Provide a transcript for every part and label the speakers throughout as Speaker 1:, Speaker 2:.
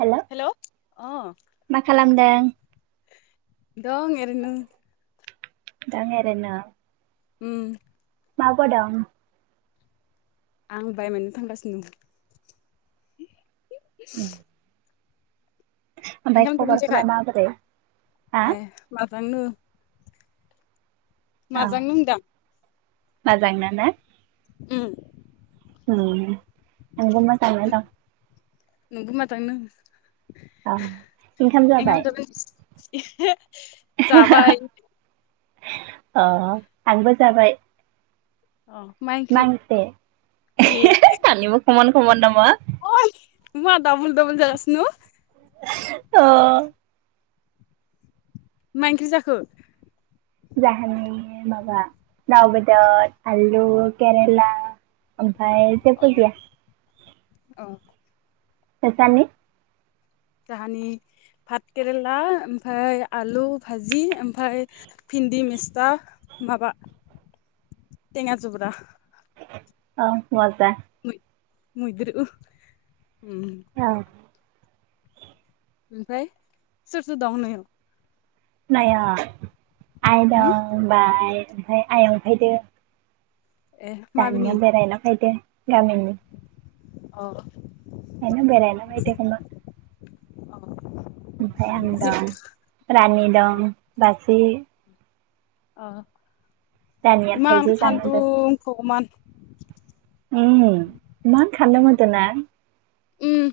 Speaker 1: Hello
Speaker 2: hello अ
Speaker 1: मा खालामदों।
Speaker 2: दं एरैनो
Speaker 1: दं ओरैनो
Speaker 2: उम
Speaker 1: माबा दं
Speaker 2: आं बायनो थांगासिनो दं [inaudible]
Speaker 1: ओमफ्राय
Speaker 2: ओखाम जाबायना
Speaker 1: खबरफोरा माबोरै हा
Speaker 2: जायाखोय ए माजांनो माजां नोंदां।
Speaker 1: मोजां ना?
Speaker 2: उम
Speaker 1: उम नोंबो मोजाङानो दं। औ
Speaker 2: [unintelligible]
Speaker 1: ओंखाम जाबाय
Speaker 2: [unintelligible]
Speaker 1: अ आंबो जाबाय
Speaker 2: अ माइ
Speaker 1: नांसे सानिबो खमान खमान नामा?
Speaker 2: मा दाबल डाबल जागासिनो?
Speaker 1: अ
Speaker 2: मा ओंख्रि जाखो?
Speaker 1: जाहानि माबा दाव बेदर आलु केरेला ओमफ्राय
Speaker 2: औ
Speaker 1: जेबो गैया
Speaker 2: अ
Speaker 1: फसनि
Speaker 2: जाहानि पात केरेला ओमफफ्राय आलु भाजि ओमफफ्राय भिन्दि मिस्ता माबा टेङा जब्रा
Speaker 1: अ मजा
Speaker 2: [unintelligible]
Speaker 1: औ
Speaker 2: ओमफ्राय सोर सोर नवाउ।
Speaker 1: नाय आइ
Speaker 2: उम
Speaker 1: दं होनबाय ओमफफ्राय आइयं फैदो।
Speaker 2: ए
Speaker 1: दानिया
Speaker 2: माबिनि
Speaker 1: बेरायना फैदो गामिनि
Speaker 2: अ
Speaker 1: [unintelligible] ओमफ्राय आं दं रानि दं बासि
Speaker 2: अ
Speaker 1: रानिया
Speaker 2: इमा
Speaker 1: थाइजौ जानो होदों
Speaker 2: सान्दुं मगमान।
Speaker 1: उम एमान सान्दुं होदों ना?
Speaker 2: उम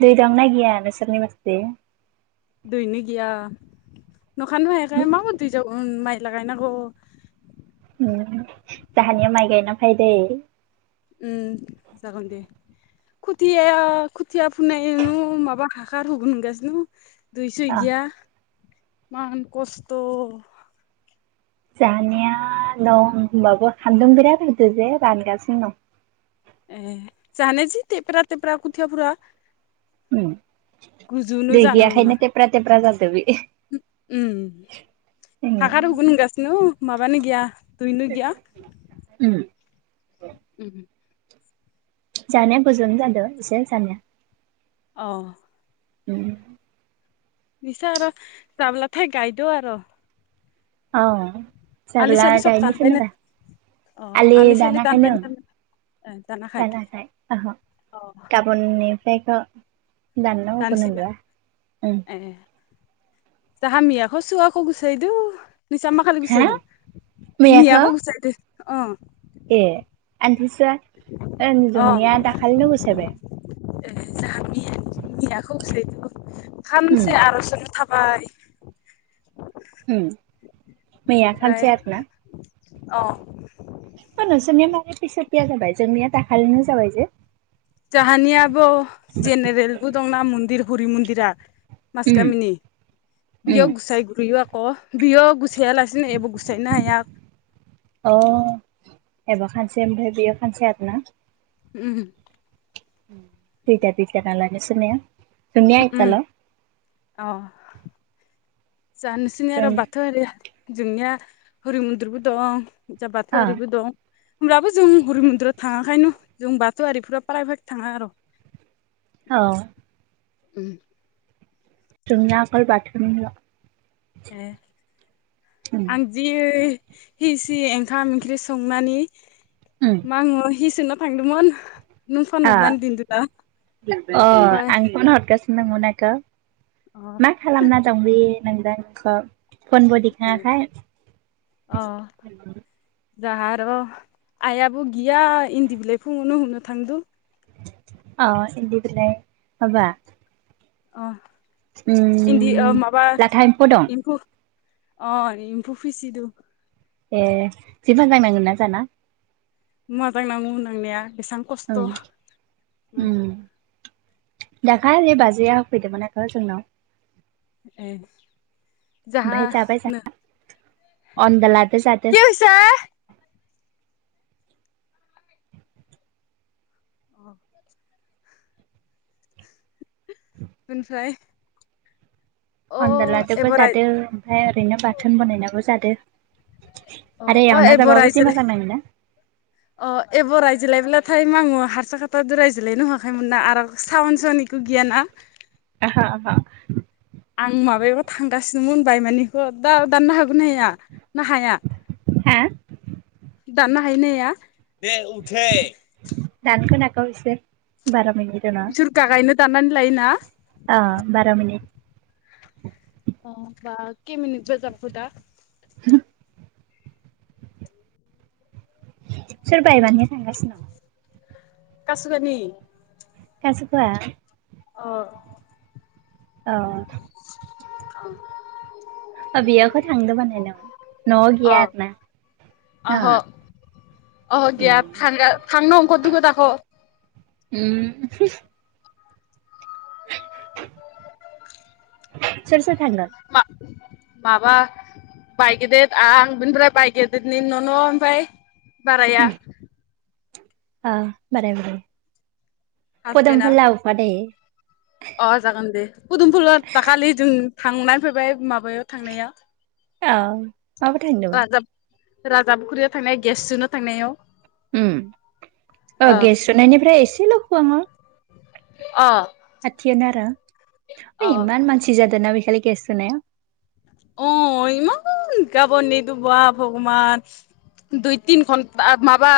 Speaker 1: दै गांनाय गैया नोंसोरनि बादि।
Speaker 2: दैनो गैया न'खनो हायाखै माब दै जाव उन माइ लागायनांगौ।
Speaker 1: जाहानिया माइ गायना फै दै।
Speaker 2: उम जागोन दे खुथिया खुथिया फुननाय नु माबा हाखार होगोन ओनगासिनो। दुइसो
Speaker 1: अ
Speaker 2: गैया एमान खस्थ'।
Speaker 1: जानाया दं होनोमबाबो खान्दुं बिराद होदो जे रानगासिनो दं।
Speaker 2: जानिया जि तेप्रा तेप्रा खथिया फुरा।
Speaker 1: उम दै
Speaker 2: जानो रोङा
Speaker 1: गैयाखायनो थेब्रा थेब्रा जादो बे।
Speaker 2: उम
Speaker 1: उम
Speaker 2: हाखार गुबगुन गाससिनो माबानो गैया दुइनो गैया।
Speaker 1: उम
Speaker 2: उम
Speaker 1: जानाया गोजोन जादों एसे जानाया।
Speaker 2: औ
Speaker 1: औ
Speaker 2: निस आरो जाबलथाय गाय दाव आरो
Speaker 1: औ
Speaker 2: आलि
Speaker 1: जाग्ला
Speaker 2: सालि सब
Speaker 1: गायनोसै
Speaker 2: दानबायनो
Speaker 1: नो दा
Speaker 2: अ आलि सलि गानबायमोन।
Speaker 1: जानथाय
Speaker 2: अ
Speaker 1: गाबोननिफ्रायखौ
Speaker 2: दानसिगोन
Speaker 1: [unintelligible]
Speaker 2: ए [unintelligible]
Speaker 1: हा मैयाखौ
Speaker 2: [unintelligible]
Speaker 1: ए आनथिसुआ ओ
Speaker 2: अ
Speaker 1: जोंनिया दाखालिनो गोसायबाय
Speaker 2: ए जाहाया [unintelligible] खौसे
Speaker 1: ओम
Speaker 2: फानसे आर'जानो थाब बाय
Speaker 1: उम मैया
Speaker 2: बेनिफ्राय
Speaker 1: खानसे आरो ना
Speaker 2: अ
Speaker 1: ओ नोसोरनिया मारै फिस' थिया जाबाय जोंनिया दाखालिनो जाबाय जे?
Speaker 2: जोहानियाब' जेनेरेलबो दंना मन्दिर हुरि मन्दिरा। मास
Speaker 1: ओम
Speaker 2: गामनि
Speaker 1: ओम
Speaker 2: बिय' गुसाय गुरयो आख बिय' गुसाया लासिनो एबो गुसायनो हाया।
Speaker 1: अ एबा खानसे ओमफ्राय बेयो खानसे आरो ना।
Speaker 2: उम।
Speaker 1: खेता खेता ताला नोसरनिया? जोंनिया ए
Speaker 2: उम
Speaker 1: तालाव।
Speaker 2: जा नोसिनि आरो बाथौआरिया जोंनिया हरि मुनद्रिबो दं। जा
Speaker 1: अ
Speaker 2: बाथौआरिबो दं। होमब्लाबो जों हरि मन्दिराव थाङाखायनो जों बाथौआरिफोरा फ्रायभाग थाङा आर'।
Speaker 1: औ।
Speaker 2: उम।
Speaker 1: जोंनिया आखल बाथुनिल'।
Speaker 2: ए
Speaker 1: ओम
Speaker 2: आं जि हिसि ओंखाम ओंख्रि संनानि
Speaker 1: उम
Speaker 2: मा बुङ' हिसोन' थांदुमन। नों फन हरनानि दिनदो दा
Speaker 1: ओ अ
Speaker 2: ओमफाय
Speaker 1: आं फन हरगासिनो दंमोन आगो
Speaker 2: अ।
Speaker 1: मा खालामना दंबि नोंदां नोंख'
Speaker 2: [unintelligible] अ जाहा आर' आइयाबो गिया इन्दि बिलाइ फुङावनो हुनो थांदु।
Speaker 1: अ इन्दि बिलाय माबा।
Speaker 2: अ इन्दि ओ
Speaker 1: उम
Speaker 2: माबा
Speaker 1: लाथा एम्फौ दं
Speaker 2: एम्फु अ निम्फु फिसिदु।
Speaker 1: ए जि मोजां नांगोन ना जाना?
Speaker 2: [unintelligible] नांनाया एसां
Speaker 1: औ उम। दाखालि बाजेया होफैदोंमोन आख' जोंनाव।
Speaker 2: ए।
Speaker 1: ओमफाय जाबाय
Speaker 2: जाहानो
Speaker 1: जाहा अनद्लादो जादो।
Speaker 2: [unintelligible] औ [inaudible] बेनिफ्राय अ
Speaker 1: अनद्लादोबो
Speaker 2: एबाराय
Speaker 1: जादो ओमफाय ओरैनो बाथोन बनायनाबो जादो।
Speaker 2: अ
Speaker 1: आरो
Speaker 2: अ
Speaker 1: एवना
Speaker 2: एब'
Speaker 1: जाबाबो जि
Speaker 2: रायजो
Speaker 1: मोजां नाङोना [inaudible]
Speaker 2: अ एब' रायज्लायब्लाथाय मा बुङ' हारसा भाखाद' रायज्लायनो हुवाखैमोन ना आरो सावन सनि गो गियाना
Speaker 1: आहा आहा
Speaker 2: आं माबायावबु थांगासिनोमोन बायमानानिखौ दा दाननो हागोन हाया? ना हाया
Speaker 1: हा
Speaker 2: दाननो हायो ना हाया? दे उथै।
Speaker 1: दानखौ नाख' इसे बारा मिनि दना
Speaker 2: दुर्गा गायनो दानानै लायोना?
Speaker 1: अ बार' मिनिट।
Speaker 2: अ बा खे मिनिटसो जाखु दा?
Speaker 1: [inaudible] सोरबाया बानो थांगासिनो दं
Speaker 2: कासुगानि
Speaker 1: कासुगा
Speaker 2: ओ
Speaker 1: औ बेयाखौ थांदों बानाय ना
Speaker 2: अ
Speaker 1: गैया आरोना
Speaker 2: अह
Speaker 1: दङ
Speaker 2: अह गैया थां थांनो अंखर दङो दाख'
Speaker 1: उम सोर सोर थांगोन
Speaker 2: मा माबा बाय गेदिर आं बिनिफ्राय बाय गेदिरनि न' न' ओमफ्राय बाराया
Speaker 1: अ बाराय बुरै पदोम
Speaker 2: हासबेन्डआ
Speaker 1: फुला अफा थायो
Speaker 2: अ जागोन दे पुदुमफुल दाखालि जों थांनानै फैबाय माबायाव थांनायाव
Speaker 1: औ माबा थांदोंमोन
Speaker 2: राजाबा राजाबाखुर्रियाव थांनाय गेस जाव थांनायाव
Speaker 1: औ
Speaker 2: अ
Speaker 1: गेस सुनायनिफ्राय एसेल' खुवङो
Speaker 2: अ
Speaker 1: खाथियानो आरो
Speaker 2: अ
Speaker 1: हि इमान मानसि जादों ना बेखालि गेस सोनाया
Speaker 2: अ इमान गाबनिथु बा भगबान दुइ तिन घन्टा माबा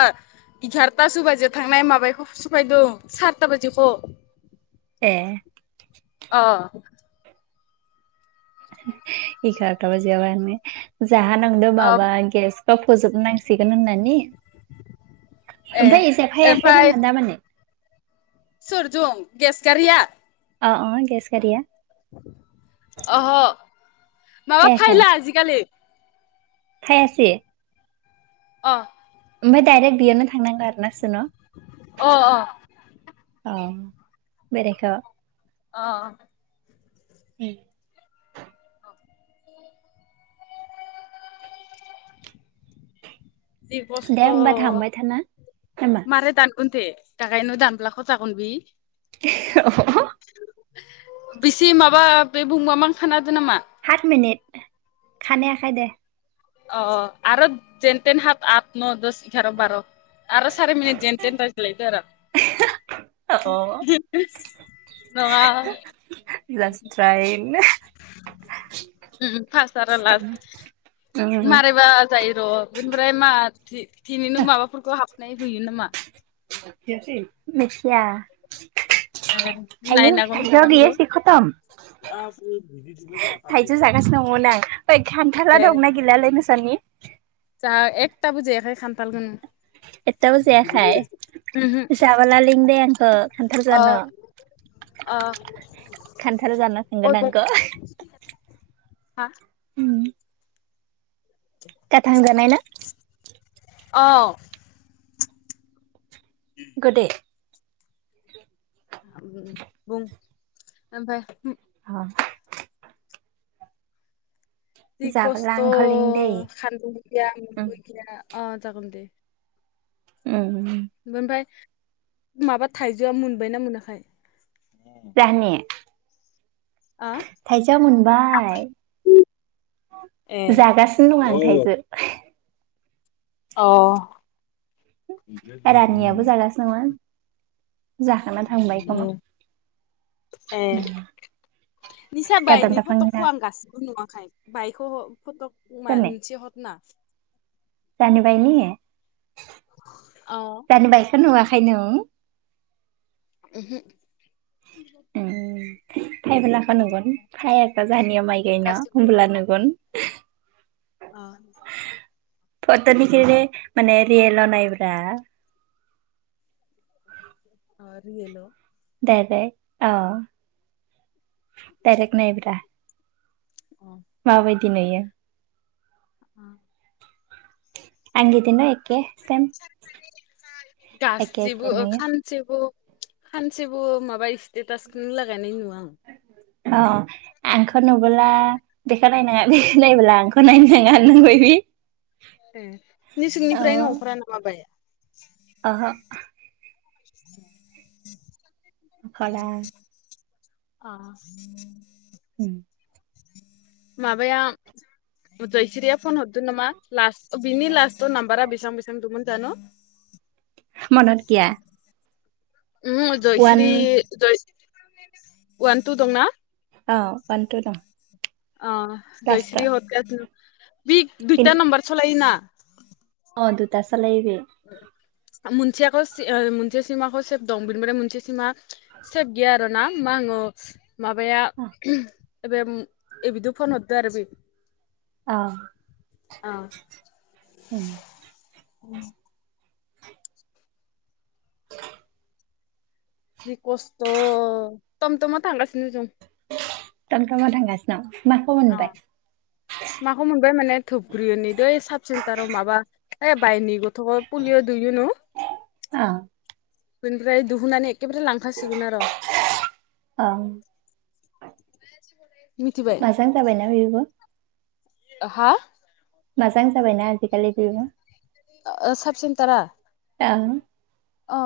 Speaker 2: एगारथासो बाजियाव थांनाय माबायखौ सफायदों सातथा बाजिसो
Speaker 1: ए
Speaker 2: अ
Speaker 1: एगारथा बाजियाबा जाहा नांदों
Speaker 2: अ
Speaker 1: माबा गेस बाव फोजोबनांसिगोन होननानै
Speaker 2: ए
Speaker 1: ओमफ्राय इजा फैखायाखै
Speaker 2: ओमफ्राय
Speaker 1: नामा दामाने
Speaker 2: सोरजों गेस गारिया
Speaker 1: अ अ गेस गारिया
Speaker 2: अह माबा फायला आजिखालि
Speaker 1: फैयासि
Speaker 2: अ
Speaker 1: ओमफ्राय डायरेक्ट बेयावनो थांनांगौ आरो ना नोंसोर न'
Speaker 2: अ अ
Speaker 1: अ बेरायखा
Speaker 2: अ
Speaker 1: [unintelligible]
Speaker 2: जि
Speaker 1: दे
Speaker 2: खस्थ'
Speaker 1: होमबा थांबाय थाना नामा
Speaker 2: मारै दानगोन दे दागायनो दानब्लाख'खौ जागोन बि
Speaker 1: [unintelligible]
Speaker 2: बेसे माबा बे बुंबा मां खानादो नामा
Speaker 1: हाथ मिनिट खानानायखै दे
Speaker 2: अ आरो जेनेन हाथ आत न दस एगार' बार' आरो सारि मिनिट जेन जेनथेन रायलायसै आरो
Speaker 1: [unintelligible]
Speaker 2: नङा
Speaker 1: जास थ्रायनो
Speaker 2: उम फासट आरो लास्ट मारै बा जायो र' बेनिफ्राय मा दिनैनो माबाफोरखौ हाबनाय होयो नामा
Speaker 1: मिथिया
Speaker 2: ए
Speaker 1: आयु
Speaker 2: नायनांगोन
Speaker 1: थाइजौया
Speaker 2: आं
Speaker 1: गैया
Speaker 2: र'
Speaker 1: से कत'म [unintelligible] थाइजु जागासिनो दंमोन आं ओइ खान्थाला दंना गैलालै नोंसानि
Speaker 2: जाहा एकथाबो जायाखैनो खानथालखोनो
Speaker 1: एथटाबो जायाखै
Speaker 2: उमहो
Speaker 1: जाबोला लिं दे आंखो खान्थाल
Speaker 2: अ
Speaker 1: जान
Speaker 2: अ
Speaker 1: खान्थाल जानो सोंग
Speaker 2: अ बुं
Speaker 1: नांगौ
Speaker 2: हा
Speaker 1: उम गाथां जानाय ना
Speaker 2: अ
Speaker 1: गोदै
Speaker 2: बुं ओमफ्राय
Speaker 1: हा
Speaker 2: खि
Speaker 1: जाबोला
Speaker 2: खसत
Speaker 1: आंखौ लिं दै
Speaker 2: खानदुंबो गैया
Speaker 1: उम
Speaker 2: माबो गैया अ जागोन दे
Speaker 1: उम
Speaker 2: ओमफ्राय माबा थाइजौआ मोनबायना मोनाखै
Speaker 1: जाहोनि
Speaker 2: आ
Speaker 1: थाइजौया मोनबाय
Speaker 2: ए
Speaker 1: जागासिनो दङ आं थायजो
Speaker 2: अ
Speaker 1: रानिनियाबो जागासिनो दङ जाखांना थांबाय खोमा
Speaker 2: उम ए निस
Speaker 1: गादान
Speaker 2: बायनि
Speaker 1: दाफांना
Speaker 2: फटकखौ आं गासि नुवाखाय बायखौ फटक मोनसे हरना
Speaker 1: जानि बायनि
Speaker 2: अ
Speaker 1: दानि बाइकखौ नुवाखै नों
Speaker 2: ओमहो
Speaker 1: ओं फायबोलाखौ नुगोन फाय अब्ला जोंहानिया माइ गायना
Speaker 2: गासिबो
Speaker 1: होनोमबोला नुगोन [inaudible]
Speaker 2: अ
Speaker 1: फट' लख माने रियेल नाय ब्रा
Speaker 2: आ रयेलाव
Speaker 1: दे दे औ दायरेख नाय ब्रा
Speaker 2: अ
Speaker 1: माबायदि नुयो
Speaker 2: अ
Speaker 1: आं गिदिनो एके सेम एके एखे नोयो
Speaker 2: सानसेबो सानसेबो माबा स्टेटासखौनो लागायनाय नुवा आं
Speaker 1: अ आंखौ नुबोला बेखौ नायनाङा बेखौ नायबोला आंखौ नायनो नङा होननायबायदि
Speaker 2: ए नसिंनिफ्रायनो अंखरा नामा बे
Speaker 1: आहो
Speaker 2: [inaudible]
Speaker 1: खाला
Speaker 2: अ
Speaker 1: उम
Speaker 2: माबाया जयसिरिया फन हरददों नामा लास बिनि लासट नामबारा बिसां बिसां दंमोन जानु
Speaker 1: मनत गिया
Speaker 2: उमहु जयस्रि जय वान टु दंना
Speaker 1: अ वान‌ टु दं
Speaker 2: अ जयस्र
Speaker 1: लास्टआव
Speaker 2: हदग बि
Speaker 1: बेन
Speaker 2: दुइथा नाम्बार सलायोना
Speaker 1: अ दुथा सालायो बि
Speaker 2: मोनसेयाखौ मोनसे सिमाखौ सेब दं बिनिफ्राय मोनसे सिमा सेब गिया आरो ना मा हनो माबाया एबे बिदिद' फन हरदो आरो बे
Speaker 1: अ
Speaker 2: अ
Speaker 1: उम,
Speaker 2: जि कसथ तमथ तमाव थांगासिनो जों
Speaker 1: तम तमाव थांगासि माखौ
Speaker 2: अ
Speaker 1: मोनबाय
Speaker 2: माखौ मोनबाय माने धुब्रिनिदै साब सेन्टाराव माबा ओइ बायनि गथ' पुलिअ दुयो न'
Speaker 1: अ
Speaker 2: बेनिफ्राय दुहुननानै एखेबारे लांखासिगोन आरो।
Speaker 1: अ
Speaker 2: [inaudible]
Speaker 1: माजां जाबायना बेबो?
Speaker 2: ओहा
Speaker 1: माजां जाबाय ना आजिकालि बेबो
Speaker 2: साब सेन्टारा
Speaker 1: [unintelligible]
Speaker 2: अ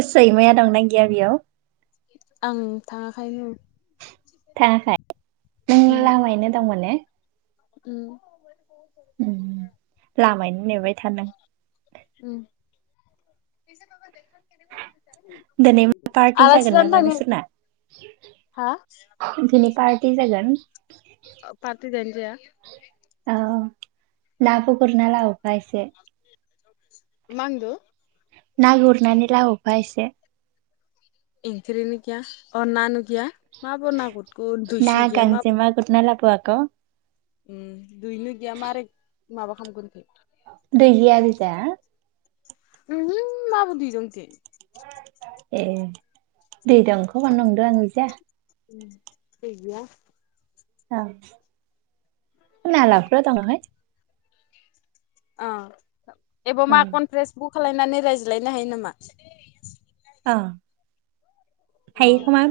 Speaker 1: ओ सैमाया दंना गैया बेयाव?
Speaker 2: आं थाङाखायनो
Speaker 1: थाङाखै नों
Speaker 2: उमहो
Speaker 1: लामायैनो दं माने
Speaker 2: उम
Speaker 1: लामायनो नेबाय थादों
Speaker 2: [inaudible]
Speaker 1: दिनै मा पार्टि
Speaker 2: आलासि
Speaker 1: जागोन
Speaker 2: जानो
Speaker 1: नामा
Speaker 2: थांनि
Speaker 1: नोंसोरना
Speaker 2: हा
Speaker 1: [unintelligible] दिनै पार्टि जागोन
Speaker 2: पार्टि जाहोना जाया
Speaker 1: ओ नाबो गुरना लाबोबा एसे
Speaker 2: मा होनदु
Speaker 1: ना गुरनानै लाबोफा एसे
Speaker 2: एंख्रि नु गया अ ना नु गैया मा बा नुगुर दुइस
Speaker 1: ना
Speaker 2: गैया मा [unintelligible]
Speaker 1: गांजेमा गुरना लाबो आक'
Speaker 2: दुइनो गैया मारै माबा खामगोन दे
Speaker 1: दै गैया ओरैजा
Speaker 2: उमहु माबै दि दं इथि
Speaker 1: ए दै दं [unintelligible] नंदों आं इजा
Speaker 2: दै गैया
Speaker 1: अ नालाफ्रि दं बेवहाय
Speaker 2: अ एब
Speaker 1: औ
Speaker 2: मा कनप्रेन्स बु खालायनानै रायज्लायनो हायो नामा?
Speaker 1: अ हायो
Speaker 2: अ
Speaker 1: खोमा